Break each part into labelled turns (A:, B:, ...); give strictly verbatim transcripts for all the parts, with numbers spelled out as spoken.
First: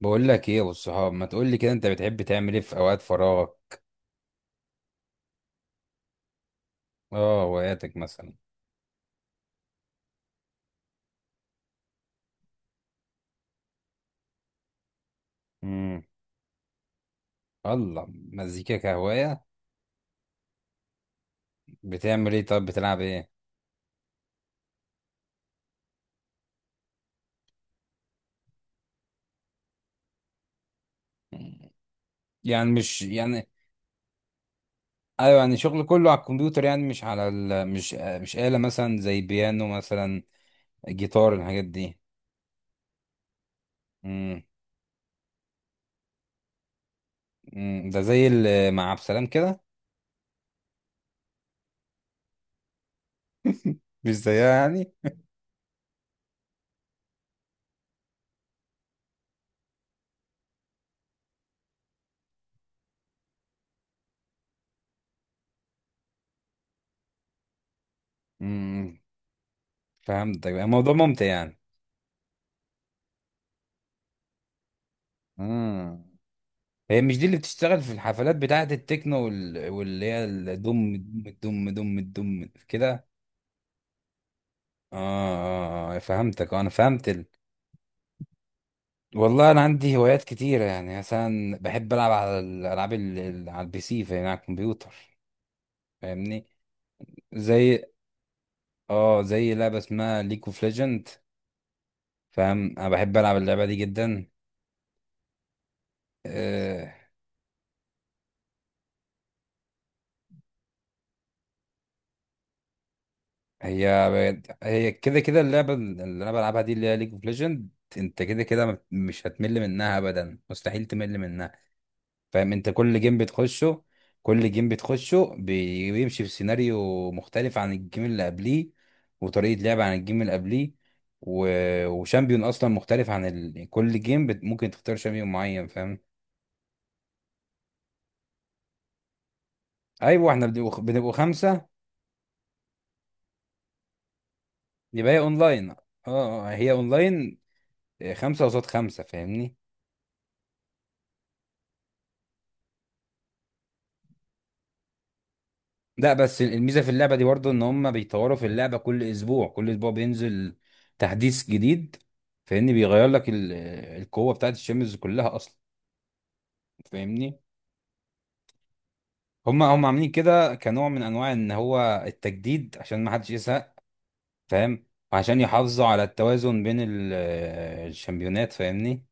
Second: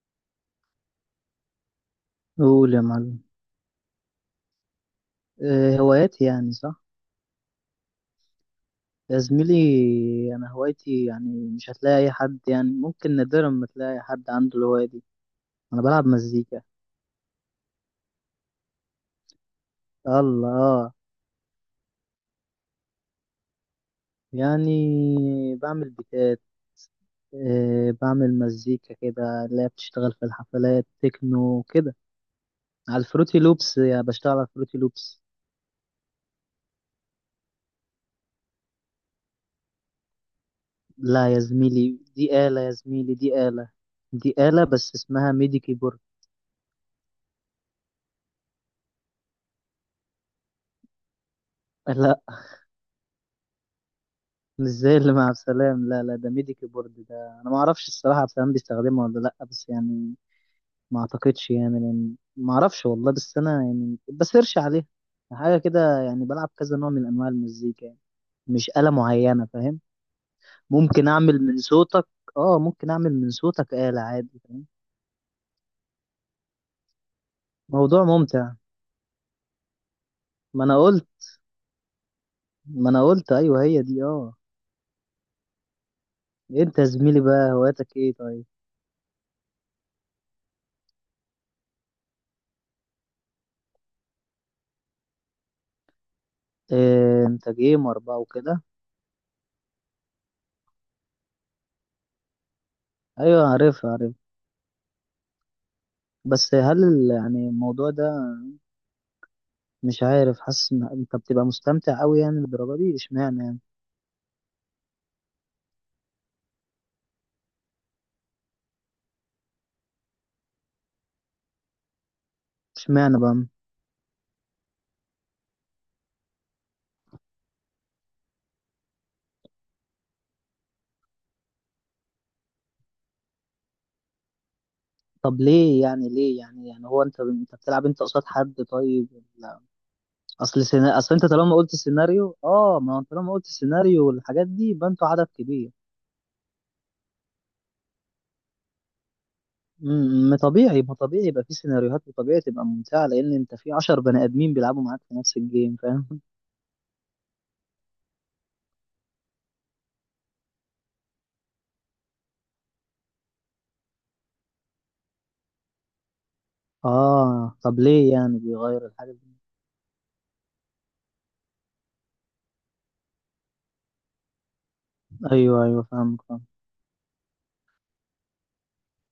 A: بقول لك ايه يا ابو الصحاب؟ ما تقول لي كده، انت بتحب تعمل ايه
B: قول
A: في
B: يا
A: اوقات
B: معلم.
A: فراغك؟
B: آه، هواياتي يعني صح.
A: اه، هواياتك مثلا.
B: يا زميلي، انا هوايتي يعني مش هتلاقي اي حد، يعني ممكن نادرا ما تلاقي حد عنده الهواية دي. انا
A: امم.
B: بلعب مزيكا.
A: الله. مزيكا كهوايه؟
B: الله آه.
A: بتعمل ايه؟ طب بتلعب ايه؟
B: يعني بعمل بيتات. آه، بعمل مزيكا كده اللي هي بتشتغل في الحفلات، تكنو
A: مم.
B: كده.
A: يعني
B: على
A: مش
B: الفروتي
A: يعني.
B: لوبس، يعني بشتغل على الفروتي لوبس.
A: ايوه، يعني شغل كله على الكمبيوتر، يعني مش على ال... مش مش آلة مثلا، زي بيانو مثلا،
B: لا
A: جيتار،
B: يا
A: الحاجات دي.
B: زميلي، دي آلة، يا زميلي دي آلة. دي
A: امم.
B: آلة بس اسمها ميدي كيبورد.
A: أمم، ده زي ال- مع عبد السلام كده.
B: لا،
A: مش زيها
B: مش
A: يعني.
B: زي اللي مع عبد السلام، لا لا، ده ميديكي بورد ده. انا ما اعرفش الصراحه عبد السلام بيستخدمه ولا لا، بس يعني ما اعتقدش يعني، لان ما اعرفش والله، بس انا يعني بسيرش عليها حاجه كده. يعني بلعب كذا نوع من انواع المزيكا يعني، مش آلة
A: امم.
B: معينه، فاهم؟
A: فهمتك، الموضوع
B: ممكن
A: ممتع
B: اعمل من
A: يعني.
B: صوتك اه ممكن اعمل من صوتك آلة، عادي، فاهم؟
A: امم. هي مش دي اللي بتشتغل في
B: موضوع
A: الحفلات
B: ممتع.
A: بتاعة التكنو وال... واللي هي
B: ما انا
A: الدم.
B: قلت
A: دم دم دم دم
B: ما انا
A: كده.
B: قلت ايوه هي دي اه.
A: آه, آه, آه، فهمتك، آه، أنا
B: انت يا
A: فهمت
B: زميلي
A: ال...
B: بقى هواياتك ايه طيب؟
A: والله أنا عندي هوايات كتيرة، يعني مثلا بحب ألعب على الألعاب ال... ال- على البي سي، فاهم، على الكمبيوتر. فاهمني؟
B: إيه، انت
A: زي
B: جيمر بقى وكده؟
A: اه، زي لعبة اسمها ليج اوف ليجند. فاهم، أنا بحب ألعب
B: ايوه
A: اللعبة دي
B: عارفها. عارفها.
A: جدا.
B: بس هل
A: آه،
B: ال- يعني الموضوع ده، مش عارف، حاسس ان انت بتبقى مستمتع قوي يعني بالدرجه دي، اشمعنى يعني؟
A: هي هي كده كده اللعبة اللي انا بلعبها دي اللي هي ليج اوف ليجند، انت كده كده ما- مش هتمل منها ابدا، مستحيل تمل منها. فاهم، انت كل جيم
B: اشمعنى بقى؟
A: بتخشه. كل جيم بتخشه بي- بيمشي في سيناريو مختلف عن الجيم اللي قبليه، وطريقة لعب عن الجيم اللي قبليه، و... وشامبيون اصلا مختلف عن ال... كل جيم بت... ممكن تختار شامبيون
B: طب
A: معين،
B: ليه
A: فاهم؟
B: يعني، ليه يعني يعني هو انت انت بتلعب انت قصاد حد طيب، ولا؟
A: ايوه، احنا
B: اصل
A: بنبقوا
B: سينا...
A: بنبقوا
B: اصل انت طالما
A: خمسة.
B: قلت سيناريو، اه ما هو انت طالما قلت سيناريو والحاجات دي، يبقى انتوا
A: يبقى هي
B: عدد
A: اونلاين،
B: كبير.
A: اه. آه، هي اونلاين. آه، خمسة قصاد خمسة، فاهمني؟
B: امم، ما طبيعي ما طبيعي يبقى في سيناريوهات، وطبيعي تبقى ممتعه، لان انت في عشر بني ادمين بيلعبوا معاك في نفس الجيم، فاهم؟
A: لا بس الميزه في اللعبه دي برضه ان هم بيطوروا في اللعبه، كل اسبوع كل اسبوع بينزل تحديث جديد. فاهمني؟ بيغير لك ال- القوه بتاعت الشمس كلها اصلا. فاهمني؟
B: اه، طب ليه يعني بيغير الحاجه دي؟
A: هم هم عاملين كده كنوع من انواع ان هو التجديد عشان ما حدش يزهق، فاهم؟ وعشان
B: ايوه ايوه،
A: يحافظوا على
B: فاهمك، فاهم.
A: التوازن بين ال- الشامبيونات، فاهمني؟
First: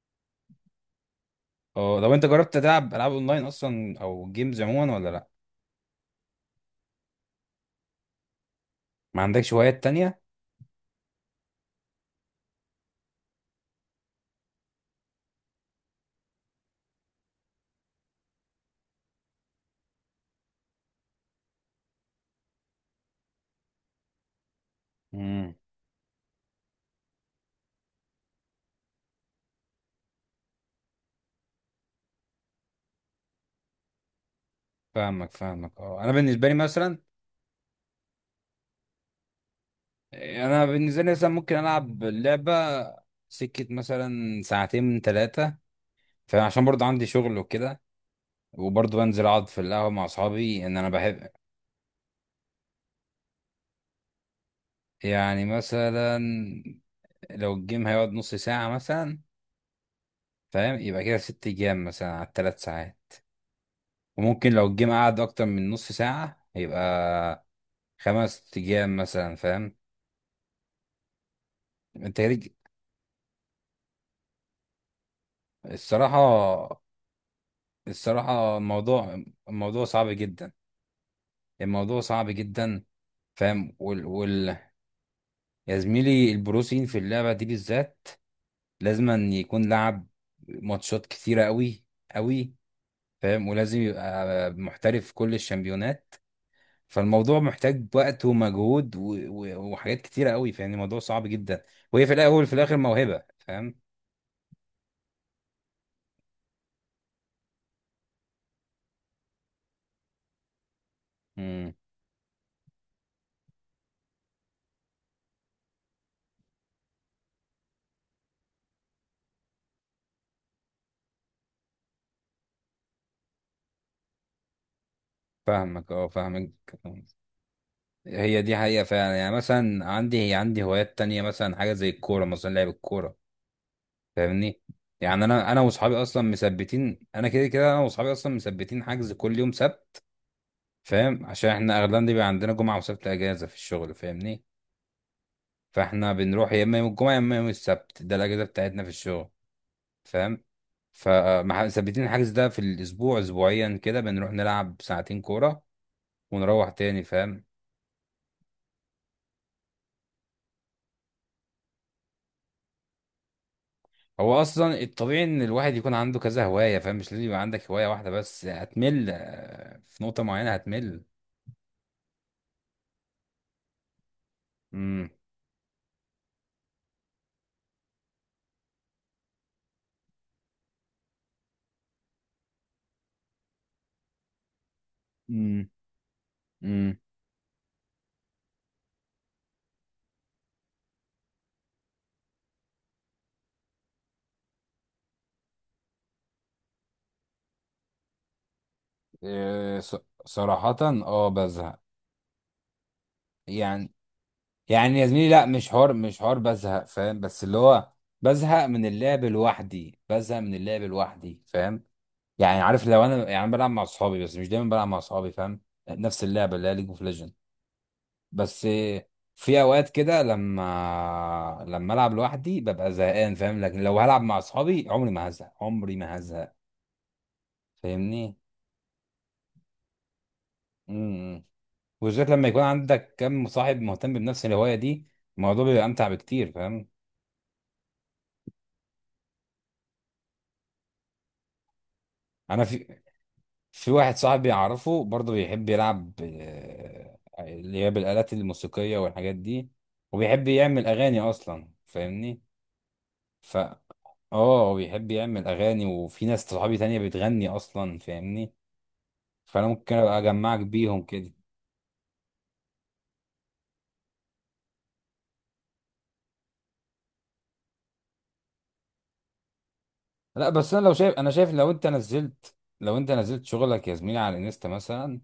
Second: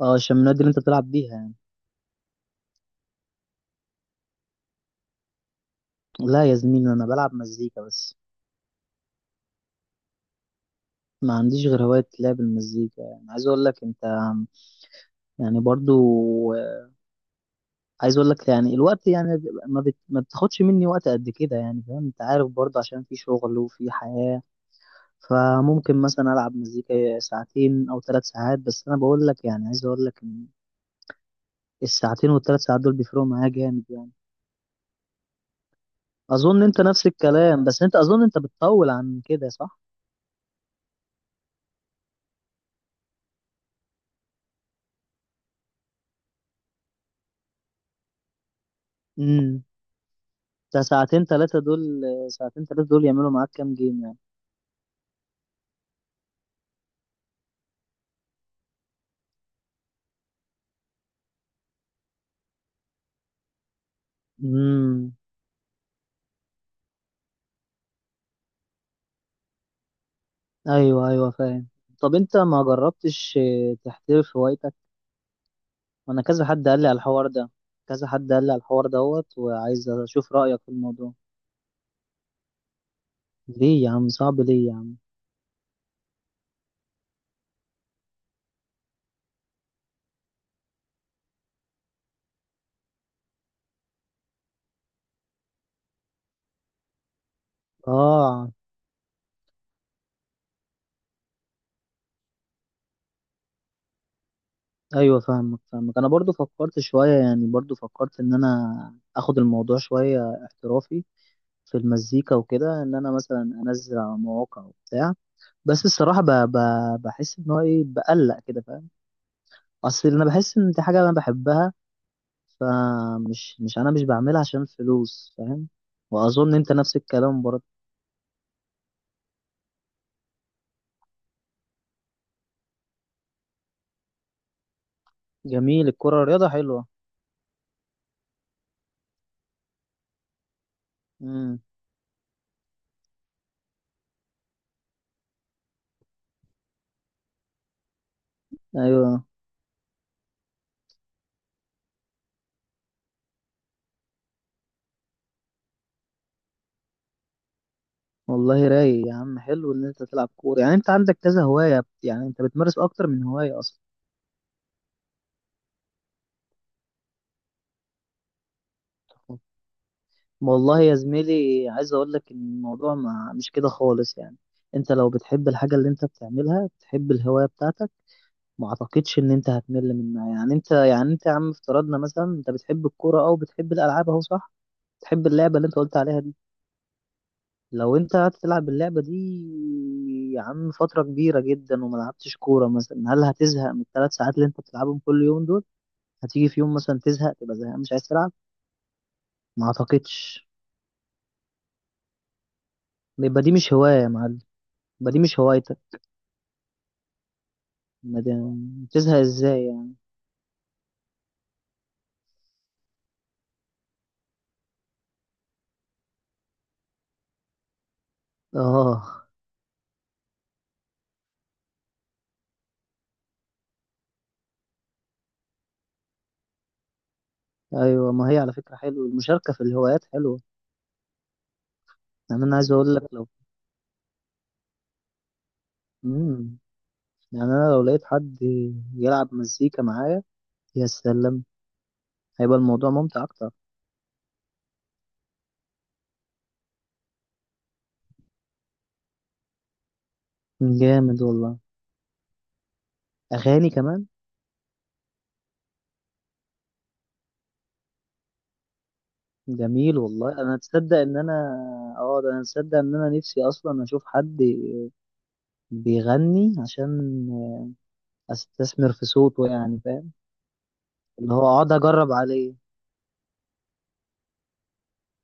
B: اه، عشان النادي اللي انت بتلعب بيها يعني.
A: اه، لو انت جربت تلعب العاب اونلاين اصلا او جيمز عموما ولا لا؟
B: لا يا زميلي، انا بلعب مزيكا بس.
A: ما عندكش هوايات تانية؟
B: ما عنديش غير هواية لعب المزيكا، يعني عايز اقول لك انت، يعني برضو عايز اقول لك يعني الوقت يعني ما, بت... ما بتاخدش مني وقت قد كده يعني، فاهم؟ انت عارف برضو عشان في شغل وفي حياة.
A: امم.
B: فممكن مثلا العب مزيكا ساعتين او ثلاث ساعات، بس انا بقول لك يعني، عايز اقول لك ان الساعتين والثلاث ساعات دول بيفرقوا معايا جامد يعني.
A: فاهمك، فاهمك، اه، انا بالنسبه لي
B: اظن انت
A: مثلا،
B: نفس الكلام، بس انت اظن انت بتطول عن كده، صح؟
A: انا بالنسبه لي مثلا ممكن العب اللعبه سكه مثلا ساعتين من ثلاثه، فعشان برضه عندي شغل وكده، وبرضه بنزل اقعد في
B: امم.
A: القهوه مع اصحابي ان
B: ده
A: انا
B: ساعتين
A: بحب.
B: ثلاثة دول، ساعتين ثلاثة دول يعملوا معاك كام جيم يعني؟
A: يعني مثلا، لو الجيم هيقعد نص ساعه مثلا، فاهم، يبقى كده ست جيام مثلا على الثلاث ساعات، وممكن لو الجيم
B: امم.
A: قعد اكتر من نص ساعه يبقى خمس جيام مثلا، فاهم؟
B: ايوه ايوه فاهم. طب
A: انت
B: انت
A: ليك-
B: ما جربتش آه، تحترف هوايتك؟ وانا كذا
A: الصراحه
B: حد قال لي على الحوار ده. كذا حد قال لي
A: الصراحه
B: على الحوار
A: الموضوع
B: دوت،
A: الموضوع
B: وعايز
A: صعب
B: اشوف
A: جدا،
B: رايك في الموضوع.
A: الموضوع صعب جدا، فاهم
B: ليه يا
A: وال...
B: عم صعب؟
A: وال...
B: ليه يا عم؟
A: يا زميلي، البروسين في اللعبة دي بالذات لازم أن يكون لعب ماتشات كتيرة قوي قوي، فاهم؟ ولازم يبقى محترف في كل الشامبيونات، فالموضوع محتاج وقت
B: اه.
A: ومجهود و... و... وحاجات كتيرة قوي، فاهم؟ الموضوع صعب جدا، وهي في الأول وفي الآخر موهبة، فاهم؟
B: ايوه فاهمك، فاهمك. انا برضو فكرت شويه، يعني برضو فكرت ان انا اخد الموضوع شويه احترافي
A: امم،
B: في المزيكا وكده، ان انا مثلا انزل على مواقع وبتاع. بس الصراحه ب... ب... بحس ان هو ايه، بقلق كده، فاهم؟ اصل انا بحس ان دي حاجه انا بحبها، فمش مش انا مش بعملها عشان فلوس، فاهم؟
A: فاهمك، اه، فاهمك.
B: واظن انت نفس الكلام برضه.
A: هي دي حقيقة فعلا، يعني مثلا عندي هي عندي هوايات تانية، مثلا حاجة زي الكورة، مثلا لعب الكورة، فاهمني؟ يعني انا انا
B: جميل،
A: واصحابي اصلا
B: الكرة رياضة حلوة.
A: مثبتين، انا كده كده انا واصحابي اصلا مثبتين حجز كل يوم سبت. فاهم، عشان
B: امم.
A: احنا اغلبنا بيبقى عندنا جمعه وسبت اجازه في الشغل، فاهمني؟ فاحنا بنروح يا اما يوم الجمعه يا اما يوم السبت، ده الاجازه بتاعتنا في
B: ايوه.
A: الشغل، فاهم؟ فمثبتين الحجز ده في الاسبوع اسبوعيا كده، بنروح نلعب ساعتين كوره ونروح تاني، فاهم؟
B: والله رايق يا عم، حلو ان انت تلعب كورة. يعني انت عندك كذا هواية، يعني انت بتمارس اكتر من هواية اصلا.
A: هو اصلا الطبيعي ان الواحد يكون عنده كذا هوايه، فاهم؟ مش لازم يبقى عندك هوايه واحده بس، هتمل، آه، في نقطه معينه
B: والله يا
A: هتمل.
B: زميلي، عايز اقول لك ان الموضوع ما مش كده خالص يعني. انت
A: امم.
B: لو بتحب الحاجة اللي انت بتعملها، بتحب الهواية بتاعتك، ما اعتقدش ان انت هتمل منها يعني. انت يعني، انت يا عم افترضنا مثلا انت بتحب الكورة او بتحب الالعاب، اهو صح، بتحب اللعبة اللي انت قلت عليها دي.
A: امم.
B: لو انت هتلعب اللعبة دي يا عم فترة كبيرة جدا وما لعبتش كورة مثلا، هل هتزهق من الثلاث ساعات اللي انت بتلعبهم كل يوم دول؟ هتيجي في يوم مثلا تزهق، تبقى زهقان مش عايز تلعب؟ ما
A: إيه، ص-
B: اعتقدش.
A: صراحة اه بزهق
B: يبقى دي مش
A: يعني
B: هواية يا معلم،
A: يعني يا
B: يبقى دي
A: زميلي
B: مش
A: لا مش
B: هوايتك.
A: حوار مش حوار بزهق فاهم بس اللي هو
B: ما
A: بزهق من
B: دي- تزهق
A: اللعب
B: ازاي يعني؟
A: لوحدي بزهق من اللعب لوحدي فاهم يعني عارف لو انا يعني أنا بلعب مع اصحابي بس مش دايما بلعب مع اصحابي فاهم نفس اللعبة اللي هي ليج اوف ليجند بس إيه،
B: اه
A: في اوقات كده لما لما العب لوحدي ببقى زهقان فاهم لكن لو هلعب مع اصحابي عمري ما هزهق عمري ما هزهق
B: ايوه، ما
A: فاهمني
B: هي على فكرة حلوة، المشاركة في الهوايات حلوة.
A: امم إمم. وبالذات
B: يعني
A: لما
B: انا
A: يكون
B: عايز اقول لك
A: عندك
B: لو
A: كم صاحب مهتم بنفس الهواية دي، الموضوع بيبقى أمتع بكتير،
B: مم.
A: فاهم؟
B: يعني انا لو لقيت حد يلعب مزيكا معايا، يا سلام، هيبقى
A: أنا
B: الموضوع
A: في
B: ممتع اكتر.
A: في واحد صاحبي أعرفه برضه بيحب يلعب، آه، اللي هي بالآلات الموسيقية والحاجات دي، وبيحب يعمل أغاني
B: جامد والله،
A: أصلا، فاهمني؟ ف
B: اغاني كمان.
A: اه، بيحب يعمل أغاني، وفي ناس صحابي تانية بتغني أصلا، فاهمني؟ فأنا ممكن
B: جميل
A: أبقى
B: والله، انا
A: أجمعك
B: تصدق
A: بيهم
B: ان
A: كده.
B: انا اه ده انا تصدق ان انا نفسي اصلا اشوف حد بيغني عشان استثمر في صوته يعني، فاهم؟
A: لا بس أنا لو شايف أنا
B: اللي هو
A: شايف لو
B: اقعد
A: أنت
B: اجرب
A: نزلت،
B: عليه.
A: لو أنت نزلت شغلك يا زميلي على الانستا مثلا،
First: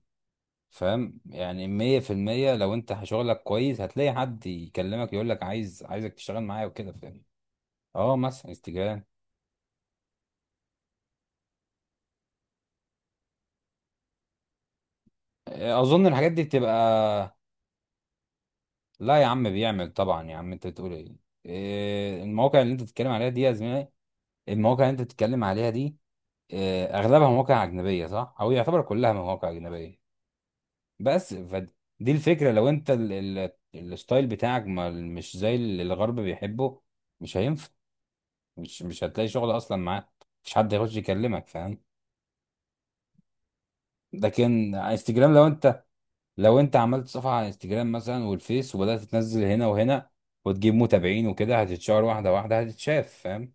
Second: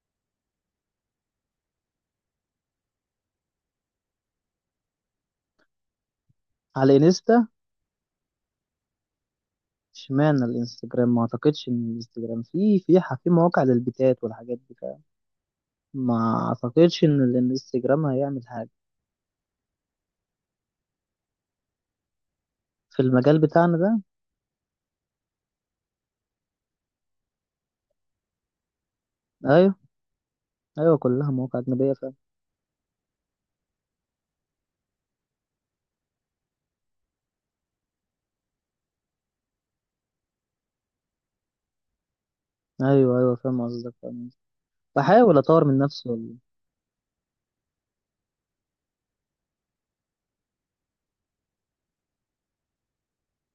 A: فاهم؟ يعني مية في المية لو انت شغلك كويس هتلاقي حد يكلمك يقول لك عايز عايزك تشتغل معايا وكده،
B: على
A: فاهم؟
B: انستا؟
A: اه، مثلا استجابة.
B: اشمعنى الانستجرام؟ ما اعتقدش ان الانستجرام في في ح- في مواقع للبيتات والحاجات دي، فاهم؟
A: اظن الحاجات دي
B: ما
A: بتبقى.
B: اعتقدش ان الانستجرام هيعمل حاجه
A: لا يا عم، بيعمل طبعا يا عم، انت بتقول ايه؟ إيه، المواقع اللي انت
B: في
A: بتتكلم عليها دي
B: المجال
A: يا
B: بتاعنا
A: زميلي
B: ده.
A: المواقع اللي انت بتتكلم عليها دي، إيه، اغلبها مواقع اجنبية، صح؟ او يعتبر كلها مواقع
B: ايوه.
A: اجنبية.
B: ايوه كلها
A: بس
B: مواقع
A: فدي
B: اجنبيه، فاهم؟
A: الفكرة، لو انت ال- ال- الستايل بتاعك ما مش زي اللي الغرب بيحبه، مش هينفع، مش مش هتلاقي شغل اصلا معاه، مفيش حد هيخش يكلمك، فاهم؟
B: ايوه ايوه، فاهم قصدك، فاهم قصدك.
A: لكن على انستجرام،
B: بحاول
A: لو
B: اطور من
A: انت
B: نفسي والله.
A: لو انت عملت صفحه على انستجرام مثلا والفيس، وبدات تنزل هنا وهنا وتجيب متابعين وكده، هتتشهر، واحده واحده هتتشاف، فاهم؟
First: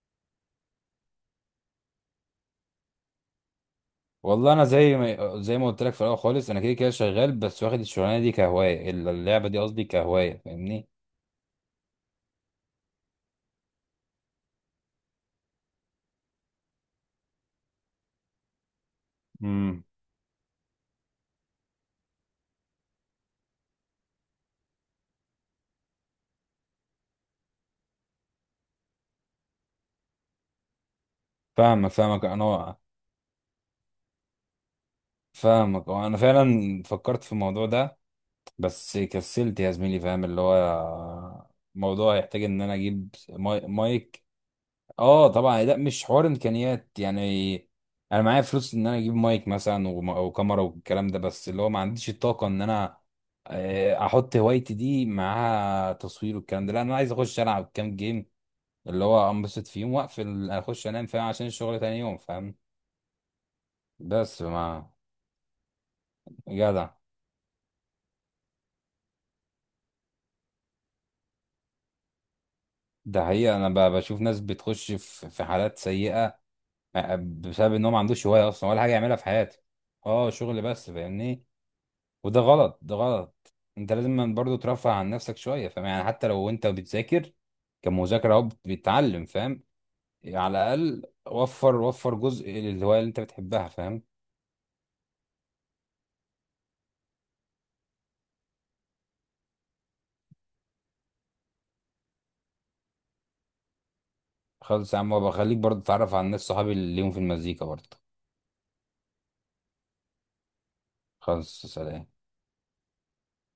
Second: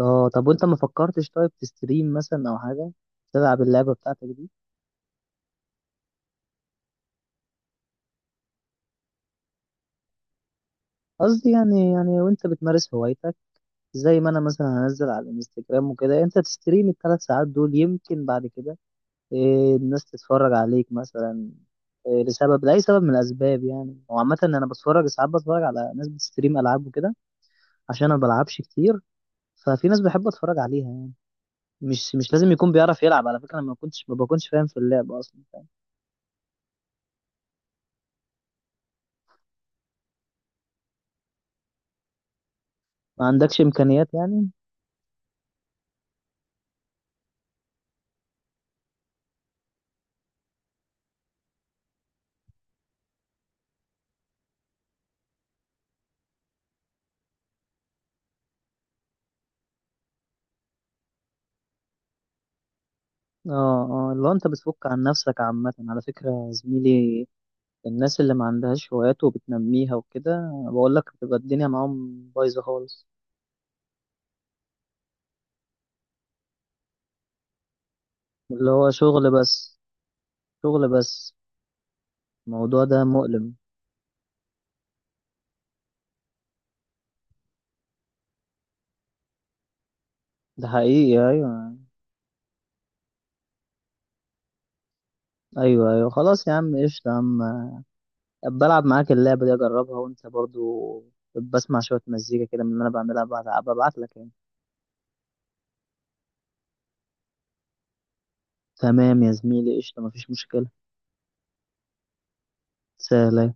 B: اه، طب وانت ما فكرتش طيب تستريم مثلا او حاجه، تلعب اللعبه بتاعتك دي؟
A: والله انا زي ما زي ما قلت لك في الاول خالص، انا كده كده شغال بس واخد الشغلانه دي كهوايه، ال- اللعبه دي قصدي كهوايه، فاهمني؟
B: قصدي يعني يعني وانت بتمارس هوايتك، زي ما انا مثلا هنزل على الانستجرام وكده، انت تستريم الثلاث ساعات دول، يمكن بعد كده إيه،
A: امم،
B: الناس تتفرج عليك مثلا إيه لسبب لاي سبب من الاسباب يعني. وعامه انا بتفرج ساعات، بتفرج على ناس بتستريم العاب وكده، عشان انا ما بلعبش كتير. ففي ناس بحب اتفرج عليها يعني.
A: فاهمك،
B: مش
A: فاهمك
B: مش لازم يكون
A: انا.
B: بيعرف يلعب، على فكره انا ما كنتش ما بكونش فاهم في اللعب اصلا، فاهم؟
A: فاهمك، انا فعلا فكرت في الموضوع ده بس كسلت يا زميلي، فاهم؟ اللي هو الموضوع يحتاج ان انا اجيب
B: ما عندكش
A: ماي-
B: امكانيات
A: مايك.
B: يعني؟
A: اه طبعا، لا مش حوار امكانيات يعني، انا معايا فلوس ان انا اجيب مايك مثلا وم- وكاميرا والكلام ده، بس اللي هو ما عنديش الطاقة ان انا آه، احط هوايتي دي معاها تصوير والكلام ده، لا انا عايز اخش العب كام جيم اللي هو انبسط فيهم واقفل اخش انام، فاهم؟ عشان الشغل تاني يوم، فاهم؟
B: اه اه، لو
A: بس
B: انت بتفك
A: ما
B: عن نفسك عامة على فكرة يا
A: جدع.
B: زميلي، الناس اللي ما عندهاش هوايات وبتنميها وكده، بقول لك بتبقى الدنيا معاهم بايظة خالص.
A: ده حقيقة انا ب- بشوف ناس بتخش في في حالات سيئة بسبب ان هو ما عندوش هوايه اصلا
B: اللي
A: ولا حاجه
B: هو
A: يعملها في
B: شغل
A: حياته.
B: بس،
A: اه، شغل
B: شغل
A: بس،
B: بس.
A: فاهمني؟ وده غلط
B: الموضوع
A: ده
B: ده
A: غلط،
B: مؤلم.
A: انت لازم برضه ترفه عن نفسك شويه، فاهم؟ يعني حتى لو انت بتذاكر كمذاكره، اهو بتتعلم، فاهم؟ على
B: ده
A: الاقل
B: حقيقي،
A: وفر
B: ايوه.
A: وفر جزء للهوايه اللي انت بتحبها، فاهم؟
B: ايوه ايوه خلاص يا عم، قشطة يا عم، بلعب معاك اللعبة دي اجربها، وانت برضو بسمع شوية مزيكا كده من اللي انا بعملها، ببعت لك يعني.
A: خلص يا عم، وبخليك برضه تتعرف على الناس صحابي اللي ليهم في المزيكا برضه.
B: تمام يا زميلي، قشطة، مفيش مشكلة،
A: خلص، سلام.
B: سهلة